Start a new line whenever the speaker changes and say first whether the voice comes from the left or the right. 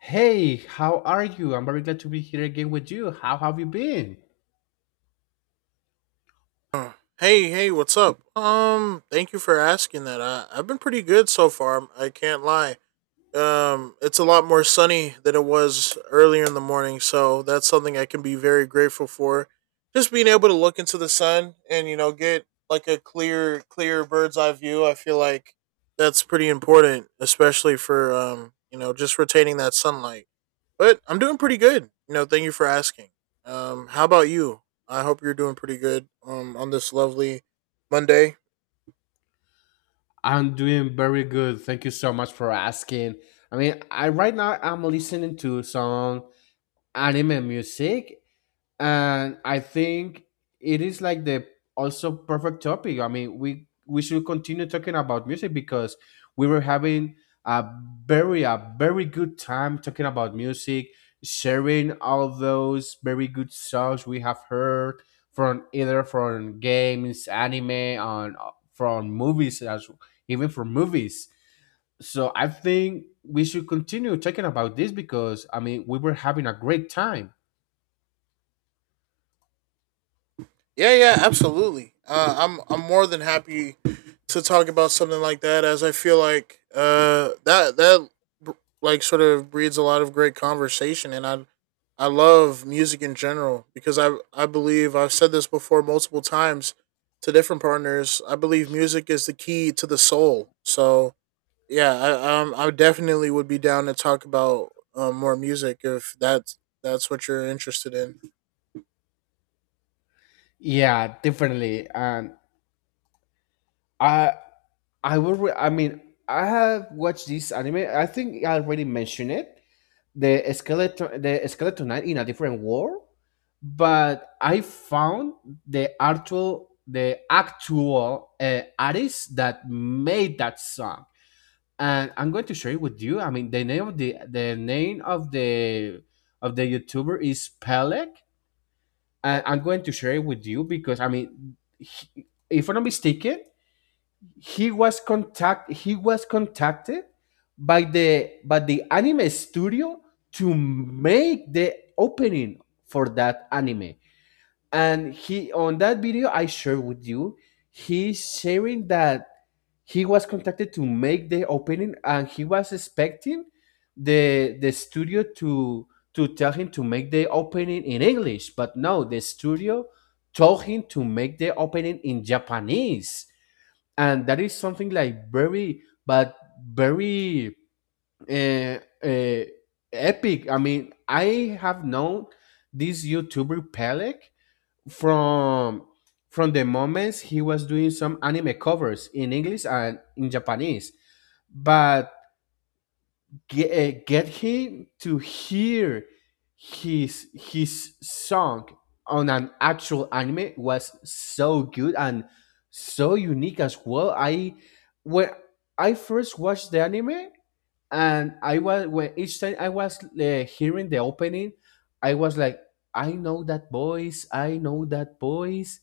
left: Hey, how are you? I'm very glad to be here again with you. How have you been?
right: Uh, Hey, hey, what's up? Thank you for asking that. I've been pretty good so far. I can't lie. It's a lot more sunny than it was earlier in the morning, so that's something I can be very grateful for. Just being able to look into the sun and you know get like a clear bird's eye view. I feel like that's pretty important, especially for you know, just retaining that sunlight. But I'm doing pretty good. You know, thank you for asking. How about you? I hope you're doing pretty good. On this lovely Monday.
left: I'm doing very good. Thank you so much for asking. I mean, I right now I'm listening to some anime music, and I think it is like the also perfect topic. I mean, we should continue talking about music because we were having a a very good time talking about music, sharing all those very good songs we have heard from either from games, anime, and from movies as even from movies. So I think we should continue talking about this because I mean we were having a great time.
right: Yeah, yeah, absolutely. I'm more than happy to talk about something like that, as I feel like that like sort of breeds a lot of great conversation, and I love music in general because I believe I've said this before multiple times to different partners. I believe music is the key to the soul. So yeah, I definitely would be down to talk about more music if that's what you're interested in.
left: Yeah, definitely. And I I will re- I mean, I have watched this anime. I think I already mentioned it. The skeleton knight in a different world, but I found the actual artist that made that song. And I'm going to share it with you. I mean, the name of the YouTuber is Pelek. And I'm going to share it with you because I mean, if I'm not mistaken, he was contacted by the anime studio to make the opening for that anime. And he, on that video I shared with you, he's sharing that he was contacted to make the opening, and he was expecting the studio to tell him to make the opening in English, but no, the studio told him to make the opening in Japanese. And that is something like very but very uh, uh, epic. I mean, I have known this YouTuber Pelek from the moments he was doing some anime covers in English and in Japanese. But get him to hear his song on an actual anime was so good and so unique as well. I when I first watched the anime, and I was when each time I was hearing the opening, I was like, I know that voice, I know that voice.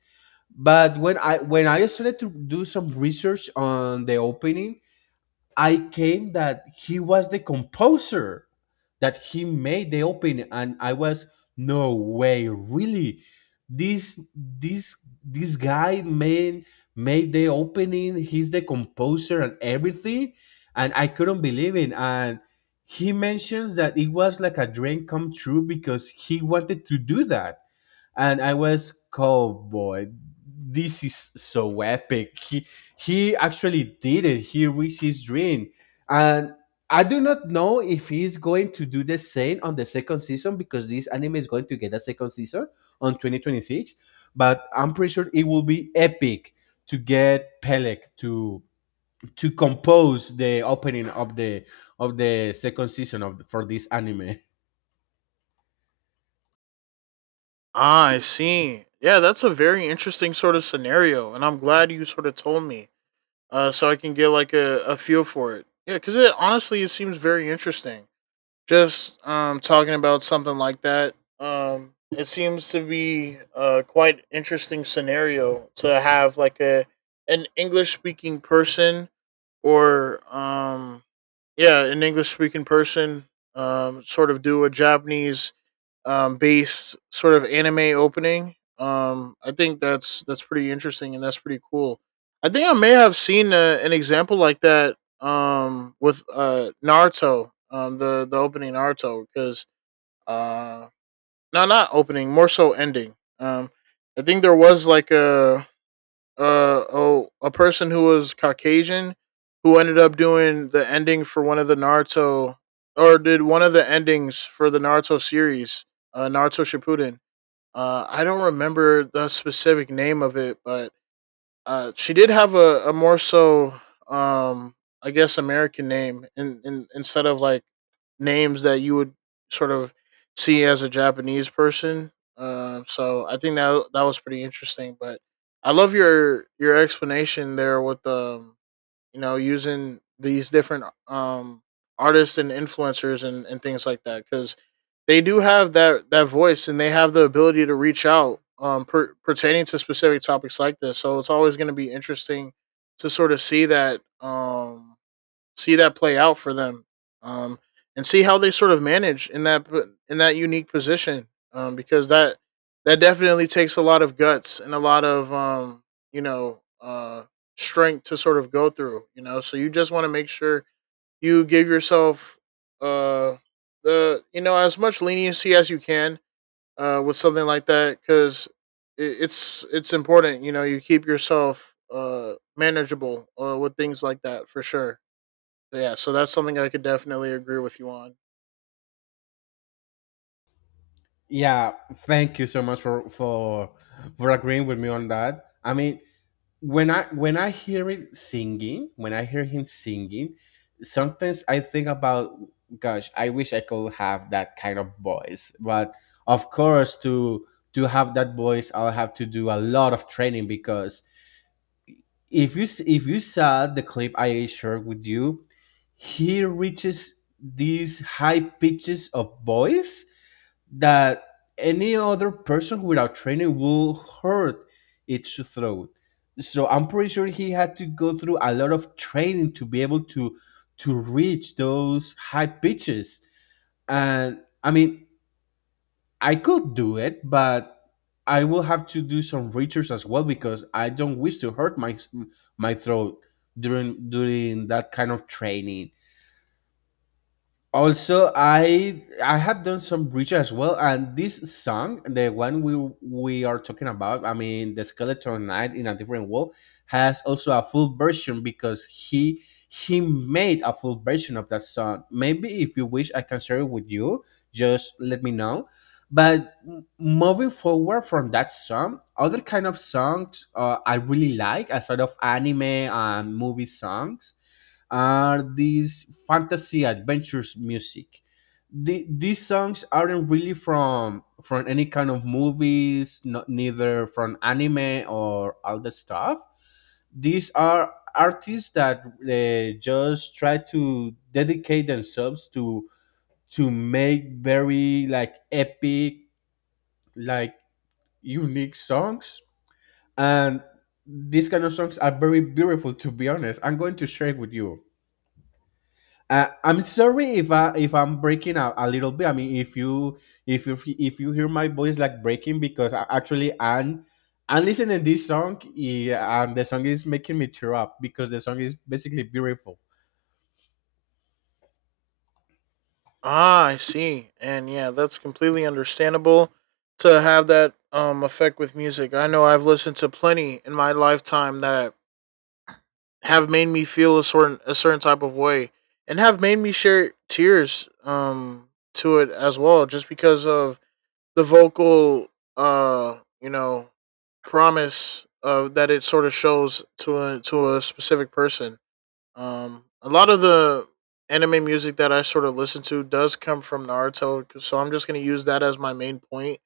left: But when I started to do some research on the opening, I came that he was the composer, that he made the opening, and I was no way, really. This this this guy made the opening. He's the composer and everything, and I couldn't believe it. And he mentions that it was like a dream come true because he wanted to do that. And I was cowboy, this is so epic. He actually did it. He reached his dream, and I do not know if he's going to do the same on the second season because this anime is going to get a second season on 2026. But I'm pretty sure it will be epic to get Pelek to compose the opening of the second season of for this anime.
right: Ah, I see. Yeah, that's a very interesting sort of scenario, and I'm glad you sort of told me, so I can get like a feel for it. Yeah, because it honestly it seems very interesting. Just talking about something like that, it seems to be a quite interesting scenario to have like a an English speaking person or yeah an English speaking person sort of do a Japanese based sort of anime opening. I think that's pretty interesting and that's pretty cool. I think I may have seen an example like that with Naruto, the opening Naruto, because uh, no, not opening, more so ending. I think there was like a oh a person who was Caucasian who ended up doing the ending for one of the Naruto or did one of the endings for the Naruto series, Naruto Shippuden. I don't remember the specific name of it, but she did have a more so, um, I guess, American name, instead of like names that you would sort of see as a Japanese person. So I think that that was pretty interesting. But I love your explanation there with you know, using these different artists and influencers and things like that because they do have that voice and they have the ability to reach out pertaining to specific topics like this. So it's always going to be interesting to sort of see that play out for them, um, and see how they sort of manage in that unique position, because that definitely takes a lot of guts and a lot of you know strength to sort of go through, you know. So you just want to make sure you give yourself uh, the you know as much leniency as you can with something like that because it's important. You know, you keep yourself manageable with things like that for sure. Yeah, so that's something I could definitely agree with you on.
left: Yeah, thank you so much for agreeing with me on that. I mean, when I hear it singing, when I hear him singing, sometimes I think about, gosh, I wish I could have that kind of voice. But of course, to have that voice, I'll have to do a lot of training because if you saw the clip I shared with you, he reaches these high pitches of voice that any other person without training will hurt its throat. So I'm pretty sure he had to go through a lot of training to be able to reach those high pitches. And I mean, I could do it, but I will have to do some research as well because I don't wish to hurt my throat during that kind of training. Also, I have done some research as well, and this song, the one we are talking about, I mean the skeleton knight in a different world, has also a full version because he made a full version of that song. Maybe if you wish, I can share it with you. Just let me know. But moving forward from that song, other kind of songs I really like aside of anime and movie songs are these fantasy adventures music. These songs aren't really from any kind of movies, not neither from anime or all the stuff. These are artists that just try to dedicate themselves to make very like epic, like unique songs, and these kind of songs are very beautiful. To be honest, I'm going to share it with you. I'm sorry if I if I'm breaking a little bit. I mean, if you hear my voice like breaking because actually I'm listening this song, yeah, and the song is making me tear up because the song is basically beautiful.
right: Ah, I see. And yeah, that's completely understandable to have that effect with music. I know I've listened to plenty in my lifetime that have made me feel a certain type of way and have made me share tears to it as well just because of the vocal uh you know promise that it sort of shows to a specific person. A lot of the anime music that I sort of listen to does come from Naruto, 'cause- so I'm just gonna use that as my main point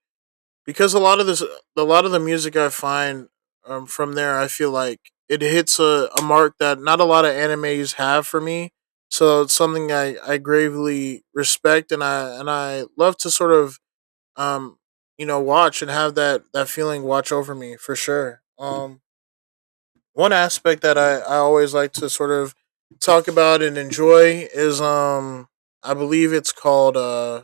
right: because a lot of this, a lot of the music I find from there, I feel like it hits a mark that not a lot of animes have for me. So it's something I gravely respect and I love to sort of um you know watch and have that feeling watch over me for sure. One aspect that I always like to sort of talk about and enjoy is I believe it's called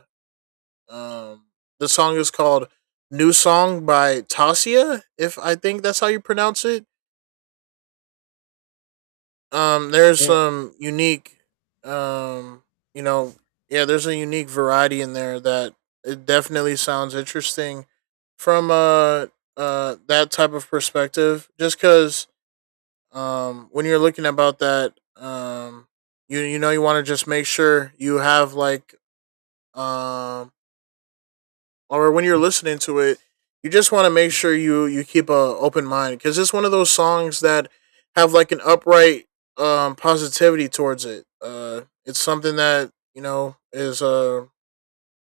right: um the song is called New Song by Tasia, if I think that's how you pronounce it. There's
left: Eh,
right: some unique um you know yeah, there's a unique variety in there that it definitely sounds interesting from that type of perspective just cuz when you're looking about that you you know you want to just make sure you have like um or when you're listening to it you just want to make sure you keep a open mind because it's one of those songs that have like an upright positivity towards it. It's something that you know is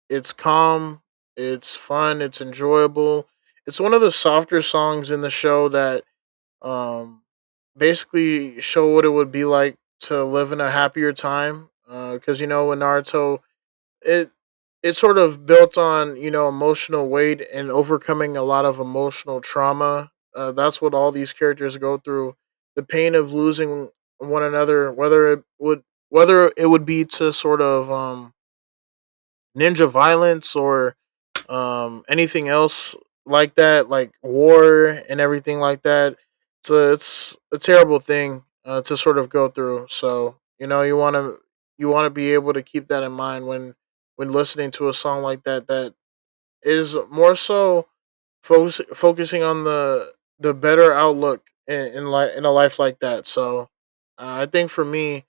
right: it's calm, it's fun, it's enjoyable. It's one of the softer songs in the show that um, basically show what it would be like to live in a happier time. Because you know, in Naruto, it it sort of built on you know emotional weight and overcoming a lot of emotional trauma. That's what all these characters go through: the pain of losing one another, whether it would be to sort of ninja violence or anything else like that, like war and everything like that. So it's a terrible thing to sort of go through, so you know you want to be able to keep that in mind when listening to a song like that that is more so focusing on the better outlook in li- in a life like that. So I think for me,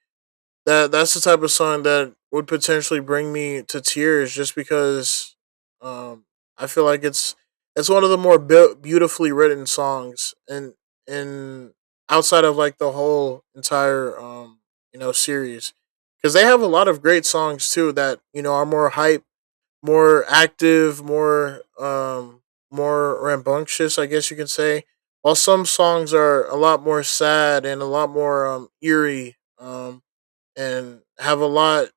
right: that's the type of song that would potentially bring me to tears just because um I feel like it's one of the more be- beautifully written songs, and and outside of like the whole entire you know series, cuz they have a lot of great songs too that you know are more hype, more active, more more rambunctious, I guess you can say. While some songs are a lot more sad and a lot more eerie and have a lot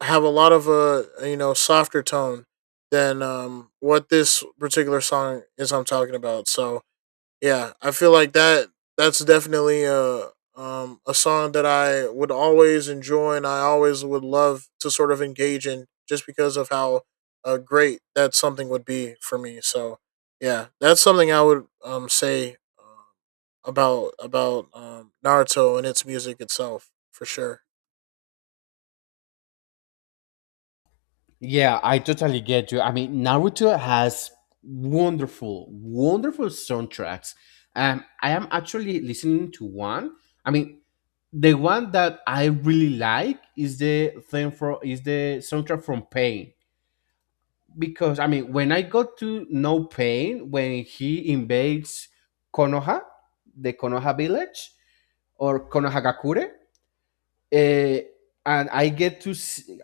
right: of a you know softer tone than what this particular song is I'm talking about. So yeah, I feel like that's definitely a song that I would always enjoy and I always would love to sort of engage in just because of how great that something would be for me. So yeah, that's something I would say about Naruto and its music itself for sure.
left: yeah, I totally get you. I mean, Naruto has wonderful, wonderful soundtracks. I am actually listening to one. I mean, the one that I really like is the thing for is the soundtrack from Pain, because I mean, when I got to No Pain, when he invades Konoha, the Konoha village, or Konohagakure, eh, and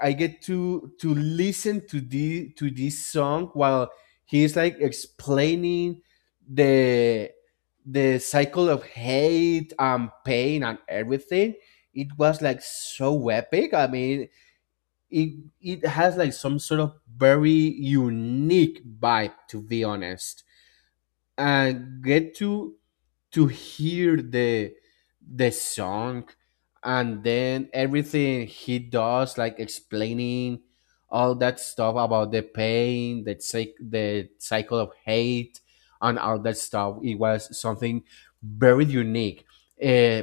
left: I get to listen to the to this song while he's like explaining the the cycle of hate and pain and everything. It was like so epic. I mean, it it has like some sort of very unique vibe, to be honest, and get to hear the song, and then everything he does like explaining all that stuff about the pain, the cycle of hate and all that stuff, it was something very unique. uh,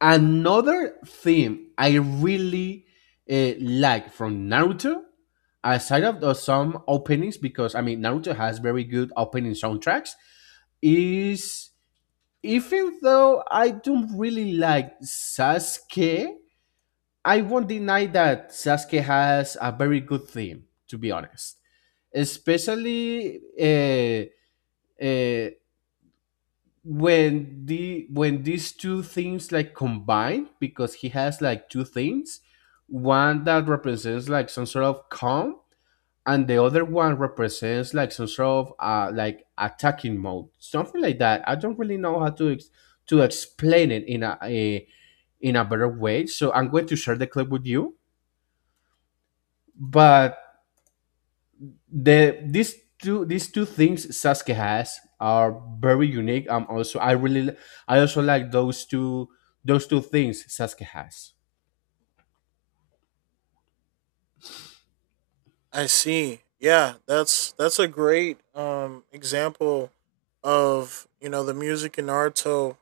left: Another theme I really like from Naruto, aside of the, some openings, because I mean Naruto has very good opening soundtracks, is even though I don't really like Sasuke, I won't deny that Sasuke has a very good theme. To be honest, especially uh, when these two things like combine, because he has like two things, one that represents like some sort of calm and the other one represents like some sort of like attacking mode, something like that. I don't really know how to to explain it in a in a better way, so I'm going to share the clip with you. But the these these two things Sasuke has are very unique. Also I also like those two things Sasuke has.
right: I see. Yeah, that's a great example of, you know, the music in Naruto,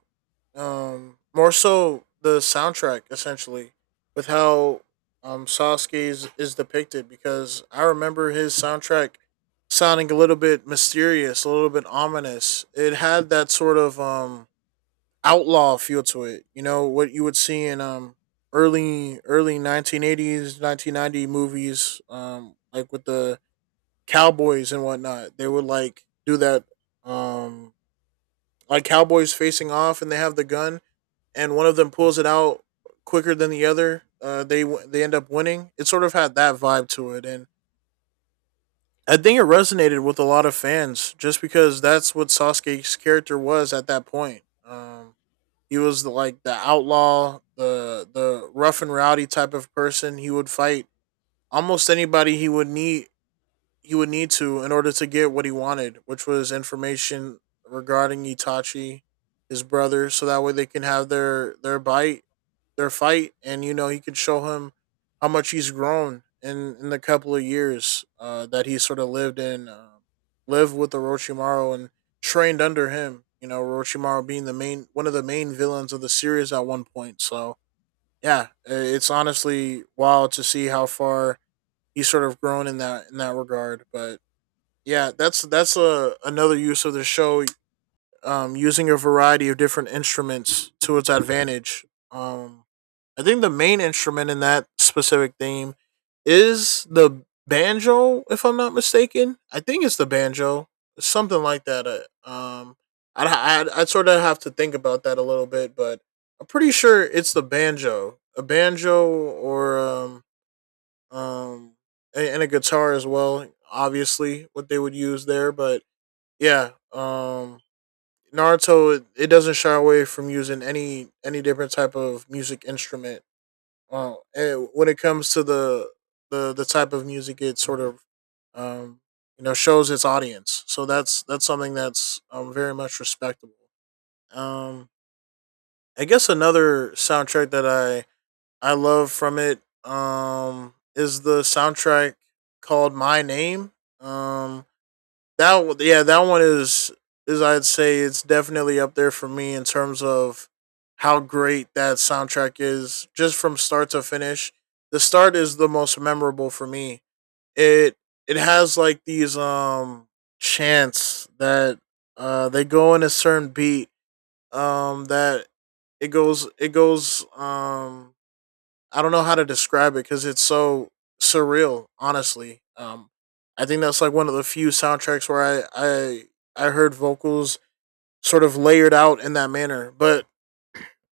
right: more so the soundtrack essentially, with how Sasuke is depicted because I remember his soundtrack sounding a little bit mysterious, a little bit ominous. It had that sort of outlaw feel to it. You know what you would see in early 1980s 1990 movies like with the cowboys and whatnot. They would like do that um like cowboys facing off, and they have the gun and one of them pulls it out quicker than the other. They end up winning. It sort of had that vibe to it, and I think it resonated with a lot of fans just because that's what Sasuke's character was at that point. He was the, like the outlaw, the rough and rowdy type of person. He would fight almost anybody he would need to in order to get what he wanted, which was information regarding Itachi, his brother, so that way they can have their bite, their fight, and you know he could show him how much he's grown in the couple of years that he sort of lived in, lived with Orochimaru and trained under him. You know, Orochimaru being the main one of the main villains of the series at one point. So yeah, it's honestly wild to see how far he's sort of grown in that regard. But yeah, that's a another use of the show. Using a variety of different instruments to its advantage. I think the main instrument in that specific theme is the banjo, if I'm not mistaken. I think it's the banjo, something like that. I'd sort of have to think about that a little bit, but I'm pretty sure it's the banjo, a banjo, or um and a guitar as well. Obviously, what they would use there, but yeah. Naruto , it doesn't shy away from using any different type of music instrument. And when it comes to the type of music, it sort of um shows its audience. So that's something that's very much respectable. Um I guess another soundtrack that I love from it is the soundtrack called My Name. Um that Yeah, that one is, I'd say, it's definitely up there for me in terms of how great that soundtrack is, just from start to finish. The start is the most memorable for me. It it has like these chants that they go in a certain beat that it goes I don't know how to describe it because it's so surreal. Honestly, I think that's like one of the few soundtracks where I heard vocals sort of layered out in that manner. But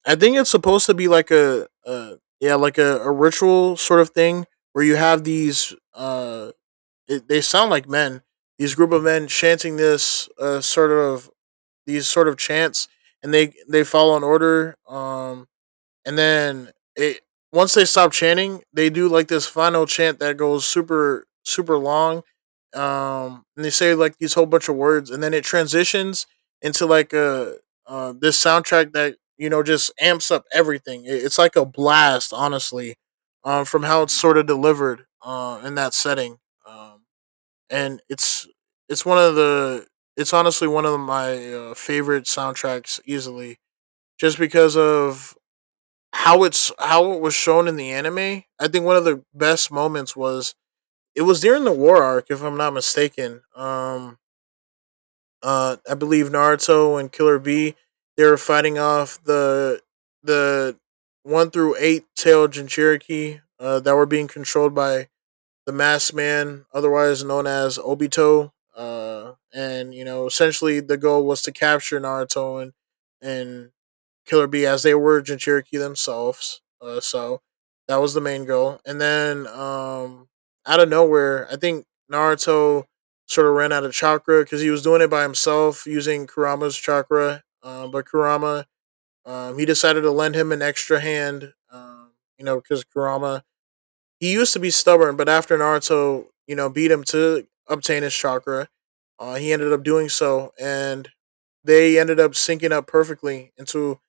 right: I think it's supposed to be like a yeah like a ritual sort of thing where you have they sound like men, these group of men chanting this sort of these sort of chants, and they follow an order, and then it once they stop chanting, they do like this final chant that goes super super long, and they say like these whole bunch of words, and then it transitions into like a this soundtrack that you know just amps up everything. It's like a blast, honestly, from how it's sort of delivered in that setting. Um, and it's it's one of the it's honestly one of my favorite soundtracks easily, just because of how it was shown in the anime. I think one of the best moments was it was during the war arc, if I'm not mistaken. I believe Naruto and Killer B, they were fighting off the one through eight tailed Jinchuriki that were being controlled by the Masked Man, otherwise known as Obito. And you know, essentially the goal was to capture Naruto and Killer Bee, as they were Jinchuriki themselves. So that was the main goal. And then, out of nowhere, I think Naruto sort of ran out of chakra because he was doing it by himself using Kurama's chakra. But Kurama, he decided to lend him an extra hand, you know, because Kurama, he used to be stubborn, but after Naruto, you know, beat him to obtain his chakra, he ended up doing so. And they ended up syncing up perfectly into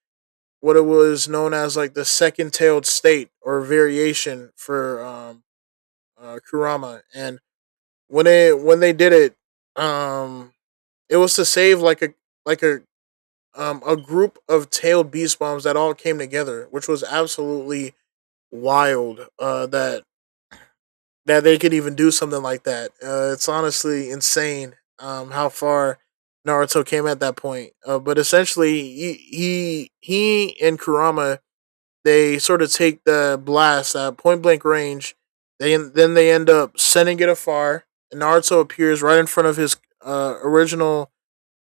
right: what it was known as like the second tailed state or variation for Kurama. And when they did it, um, it was to save like like a a group of tailed beast bombs that all came together, which was absolutely wild. That they could even do something like that. It's honestly insane. How far Naruto came at that point. But essentially, he and Kurama, they sort of take the blast at point blank range. They end up sending it afar. And Naruto appears right in front of his original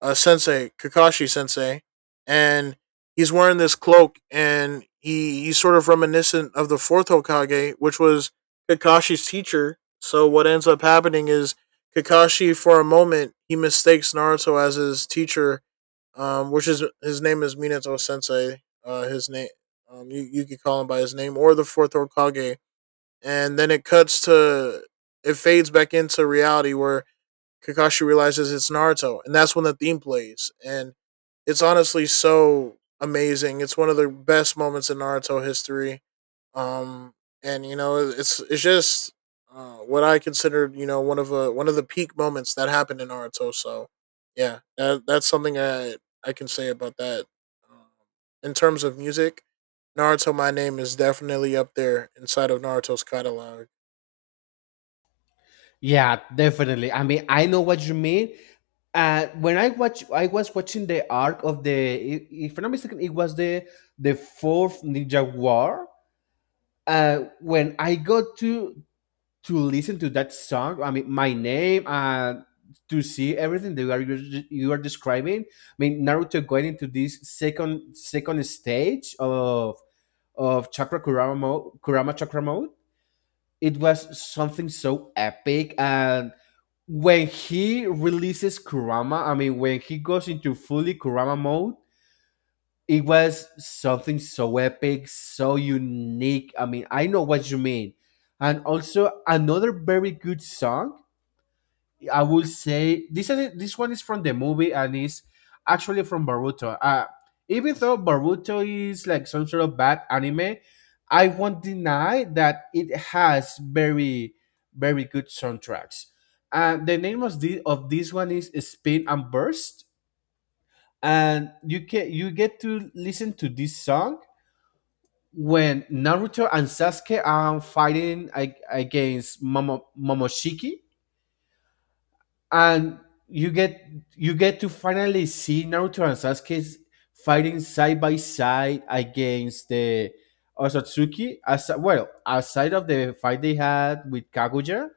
right: sensei, Kakashi Sensei, and he's wearing this cloak, and he's sort of reminiscent of the fourth Hokage, which was Kakashi's teacher. So what ends up happening is, Kakashi, for a moment, he mistakes Naruto as his teacher, which is, his name is Minato Sensei. You you can call him by his name or the fourth Hokage. And then it cuts to it fades back into reality where Kakashi realizes it's Naruto, and that's when the theme plays. And it's honestly so amazing. It's one of the best moments in Naruto history, um and you know it's just what I considered, you know, one of the peak moments that happened in Naruto. So yeah, that's something I can say about that um, in terms of music, Naruto My Name is definitely up there inside of Naruto's catalog.
left: Yeah, definitely. I mean, I know what you mean. I was watching the arc of the. If I'm not mistaken, it was the fourth Ninja War. When I got to listen to that song. I mean, my name, and to see everything that you are describing. I mean, Naruto going into this second stage of Chakra Kurama mode, Kurama Chakra mode. It was something so epic, and when he releases Kurama, I mean, when he goes into fully Kurama mode. It was something so epic, so unique. I mean, I know what you mean. And also another very good song I would say, this is this one is from the movie and is actually from Baruto. Even though Baruto is like some sort of bad anime, I won't deny that it has very very good soundtracks. And the name of the of this one is Spin and Burst, and you can you get to listen to this song when Naruto and Sasuke are fighting against Momoshiki, and you get you get to finally see Naruto and Sasuke fighting side by side against the Osatsuki. As well, aside of the fight they had with Kaguya,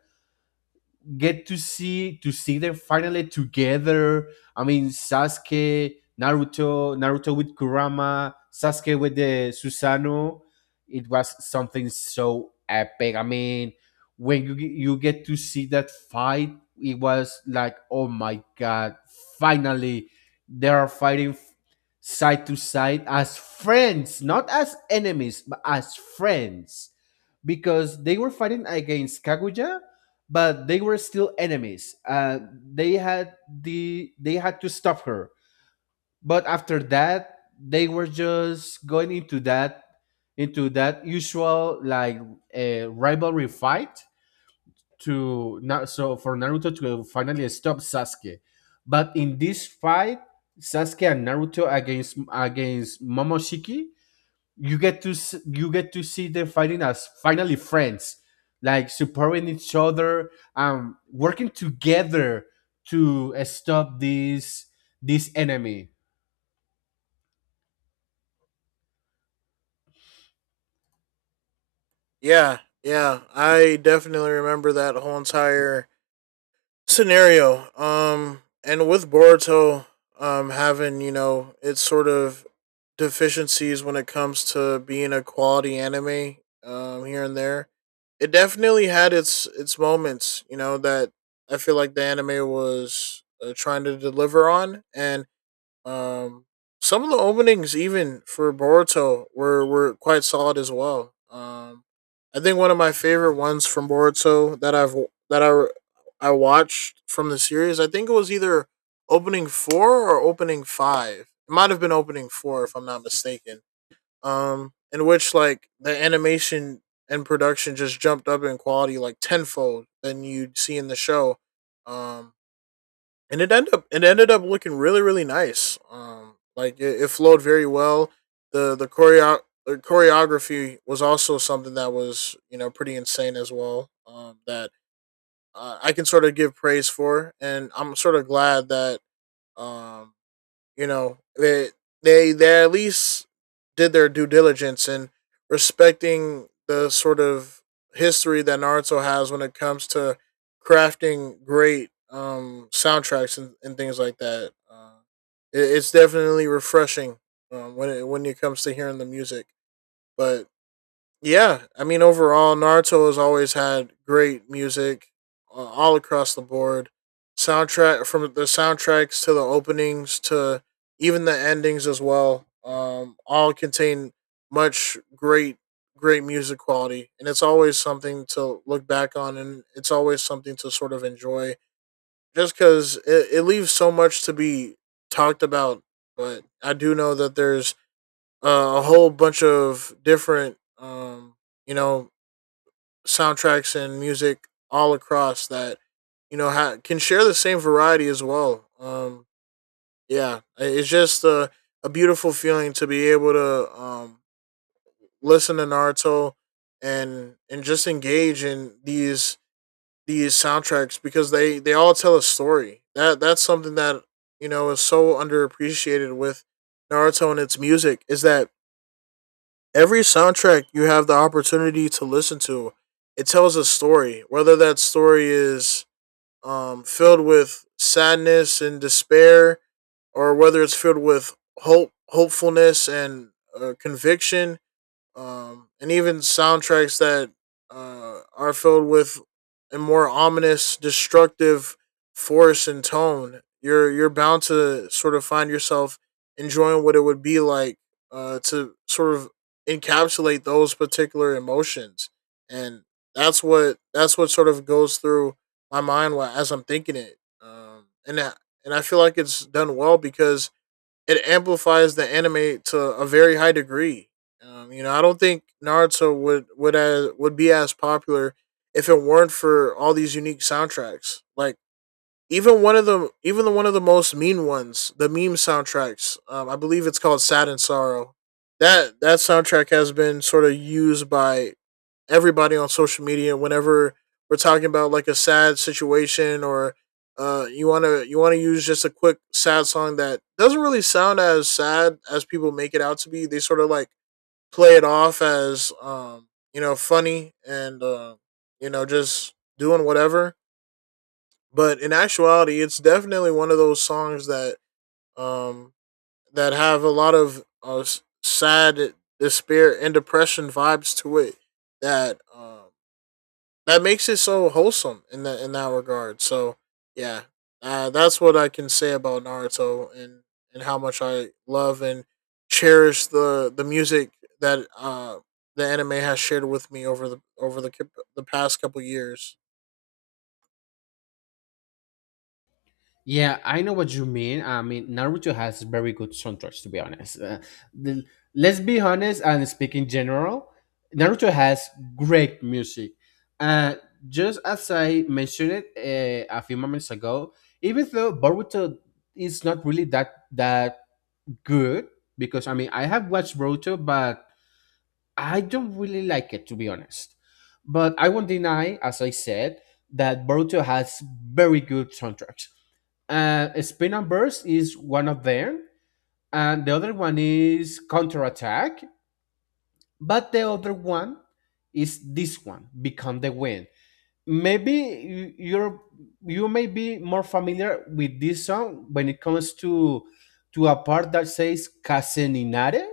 left: get to see them finally together. I mean, Sasuke, Naruto with Kurama, Sasuke with the Susanoo. It was something so epic. I mean, when you get to see that fight, it was like, oh my god, finally they are fighting side to side as friends, not as enemies, but as friends, because they were fighting against Kaguya, but they were still enemies. They had to stop her. But after that, they were just going into that usual like rivalry fight to now. So for Naruto to finally stop Sasuke, but in this fight, Sasuke and Naruto against Momoshiki, you get to you get to see them fighting as finally friends, like supporting each other, um, working together to stop this enemy.
right: Yeah, yeah, I definitely remember that whole entire scenario. And with Boruto, having you know its sort of deficiencies when it comes to being a quality anime, here and there, it definitely had its moments. You know that I feel like the anime was trying to deliver on, and um, some of the openings even for Boruto were quite solid as well. I think one of my favorite ones from Boruto that I've that I watched from the series. I think it was either opening four or opening five. It might have been opening four, if I'm not mistaken. In which, like, the animation and production just jumped up in quality like tenfold than you'd see in the show. Um, and it ended up It ended up looking really really nice. Like it, it flowed very well. The the choreo- the choreography was also something that was you know pretty insane as well. That I can sort of give praise for, and I'm sort of glad that um you know, they at least did their due diligence in respecting the sort of history that Naruto has when it comes to crafting great soundtracks and things like that. It's definitely refreshing when it comes to hearing the music. But yeah, I mean, overall, Naruto has always had great music all across the board. Soundtracks to the openings to even the endings as well. All contain much great, great music quality, and it's always something to look back on, and it's always something to sort of enjoy. Just because it leaves so much to be talked about, but I do know that there's a whole bunch of different you know soundtracks and music all across that you know can share the same variety as well. Yeah, it's just a beautiful feeling to be able to listen to Naruto and just engage in these soundtracks, because they all tell a story. That that's something that you know is so underappreciated with Naruto and its music, is that every soundtrack you have the opportunity to listen to, it tells a story. Whether that story is filled with sadness and despair, or whether it's filled with hope, hopefulness, and conviction, and even soundtracks that are filled with a more ominous, destructive force and tone. You're bound to sort of find yourself enjoying what it would be like to sort of encapsulate those particular emotions, and that's what sort of goes through my mind while, as I'm thinking it, and that, and I feel like it's done well because it amplifies the anime to a very high degree. You know, I don't think Naruto would be as popular if it weren't for all these unique soundtracks. Like even the one of the most mean ones, the meme soundtracks. I believe it's called "Sad and Sorrow." That soundtrack has been sort of used by everybody on social media whenever we're talking about like a sad situation, or you want to use just a quick sad song that doesn't really sound as sad as people make it out to be. They sort of like play it off as you know funny and you know just doing whatever. But in actuality, it's definitely one of those songs that um, that have a lot of sad despair and depression vibes to it that that makes it so wholesome in that regard. So yeah, that's what I can say about Naruto and how much I love and cherish the music that the anime has shared with me over the past couple years.
left: Yeah, I know what you mean. I mean, Naruto has very good soundtracks, to be honest. The- let's be honest and speak in general, Naruto has great music, uh just as I mentioned it a few moments ago. Even though Boruto is not really that good, because I mean I have watched Roto, but I don't really like it, to be honest. But I won't deny, as I said, that Boruto has very good soundtracks. Spin and Burst is one of them, and the other one is Counterattack. But the other one is this one, Become the Wind. Maybe you may be more familiar with this song when it comes to a part that says Caseninare,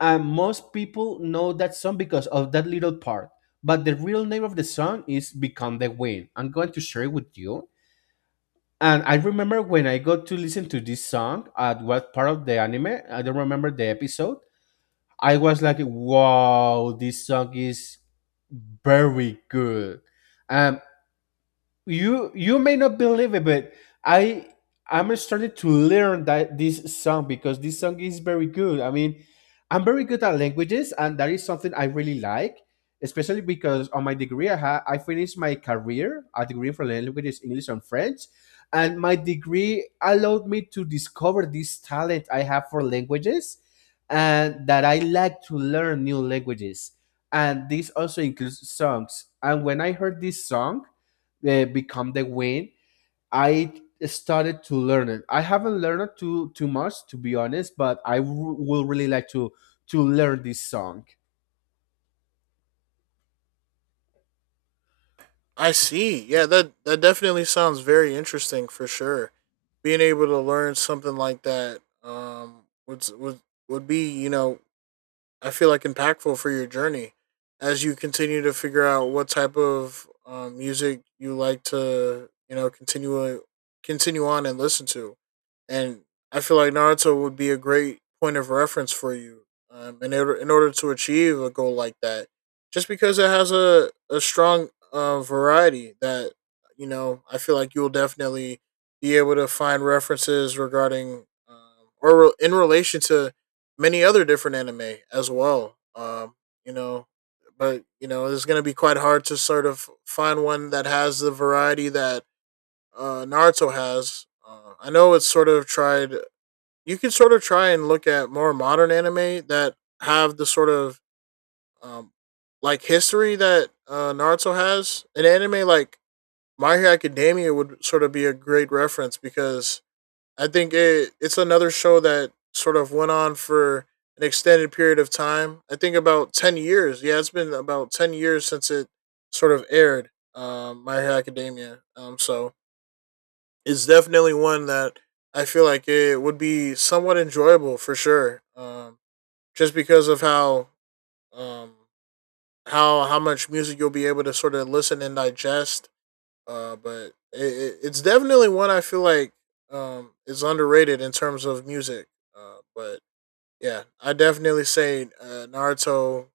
left: and most people know that song because of that little part. But the real name of the song is "Become the Wind." I'm going to share it with you. And I remember when I got to listen to this song at what part of the anime? I don't remember the episode. I was like, "Wow, this song is very good." Um, you may not believe it, but I I'm started to learn that this song because this song is very good. I mean, I'm very good at languages, and that is something I really like, especially because on my degree I finished my career, a degree for languages, English and French, and my degree allowed me to discover this talent I have for languages, and that I like to learn new languages, and this also includes songs. And when I heard this song become the win, I started to learn it. I haven't learned it too much, to be honest, but will really like to learn this song.
right: I see. Yeah, that definitely sounds very interesting for sure. Being able to learn something like that would be, you know, I feel like, impactful for your journey as you continue to figure out what type of music you like to you know continue on and listen to, and I feel like Naruto would be a great point of reference for you in order to achieve a goal like that, just because it has a strong variety that you know I feel like you will definitely be able to find references regarding in relation to many other different anime as well. You know, but you know, it's going to be quite hard to sort of find one that has the variety that Naruto has. I know it's sort of tried. You can sort of try and look at more modern anime that have the sort of um, like history that Naruto has. An anime like My Hero Academia would sort of be a great reference because I think it's another show that sort of went on for an extended period of time. I think about 10 years. Yeah, it's been about 10 years since it sort of aired. My Hero Academia. So it's definitely one that I feel like it would be somewhat enjoyable for sure. Just because of how um how much music you'll be able to sort of listen and digest, but it's definitely one I feel like is underrated in terms of music. But yeah, I definitely say Naruto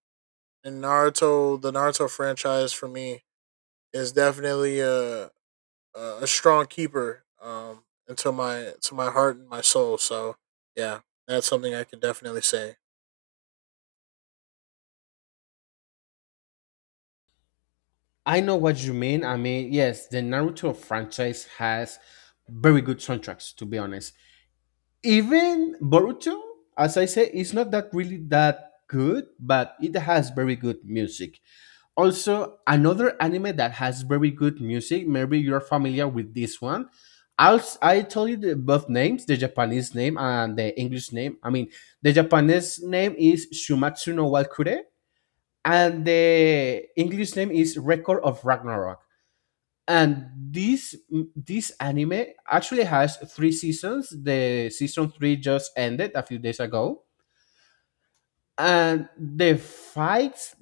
right: and Naruto, the Naruto franchise for me is definitely a a strong keeper into my to my heart and my soul. So yeah, that's something I can definitely say.
left: I know what you mean. I mean, yes, the Naruto franchise has very good soundtracks, to be honest. Even Boruto, as I say, is not that really that good, but it has very good music. Also, another anime that has very good music. Maybe you're familiar with this one. I tell you the both names, the Japanese name and the English name. I mean, the Japanese name is Shumatsu no Wakure, and the English name is Record of Ragnarok. And this anime actually has 3 seasons. The season 3 just ended a few days ago, and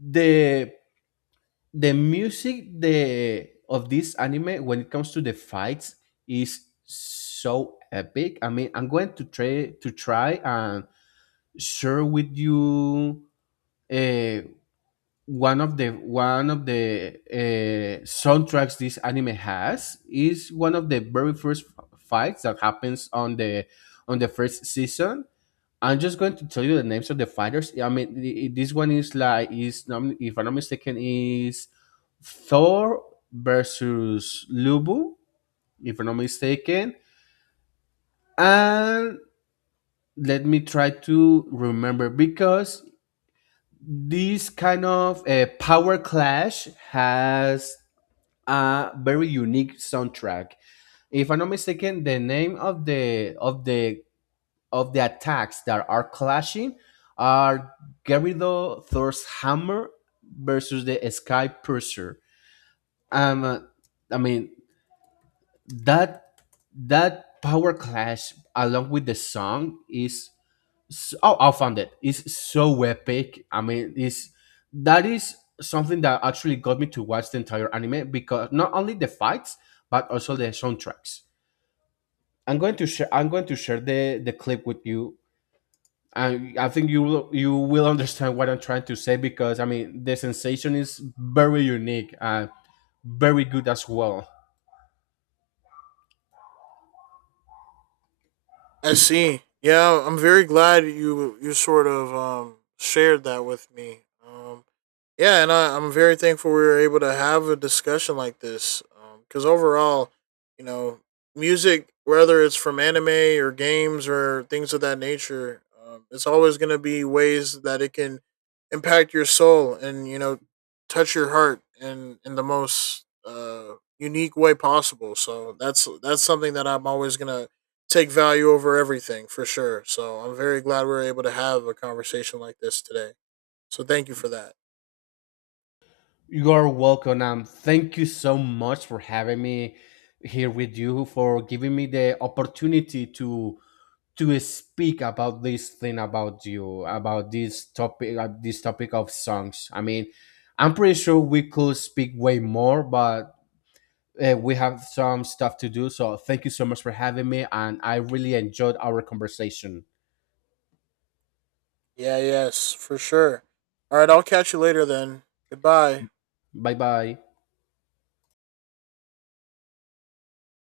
left: the the music the of this anime when it comes to the fights is so epic. I mean, I'm going to try and share with you uh, one of the soundtracks this anime has is one of the very fights that happens on the first season. I'm just going to tell you the names of the fighters. I mean, this one is like if I'm not mistaken is Thor versus Lubu, if I'm not mistaken. And let me try to remember because this kind of power clash has a very unique soundtrack. If I'm not mistaken, the name of the of the attacks that are clashing are Gerudo Thor's hammer versus the Sky Purser. Um, uh, I mean that that power clash along with the song is so, oh I found it. It's so epic. I mean, it's that is something that actually got me to watch the entire anime because not only the fights but also the soundtracks. I'm going to share the clip with you, and I think you will understand what I'm trying to say because I mean the sensation is very unique and very good as well.
right: I see. Yeah, I'm very glad you sort of shared that with me. Um, yeah, and I'm very thankful we were able to have a discussion like this. Because overall, you know, music, whether it's from anime or games or things of that nature, it's always going to be ways that it can impact your soul, and you know touch your heart in the most unique way possible. So that's something that I'm always gonna take value over everything for sure. So I'm very glad we were able to have a conversation like this today. So thank you for that.
left: You are welcome, and thank you so much for having me here with you, for giving me the opportunity to speak about this thing about this topic, this topic of songs. I mean, I'm pretty sure we could speak way more, but we have some stuff to do. So thank you so much for having me, and I really enjoyed our conversation.
right: Yeah, yes, for sure. All right, I'll catch you later then. Goodbye.
left: Bye bye.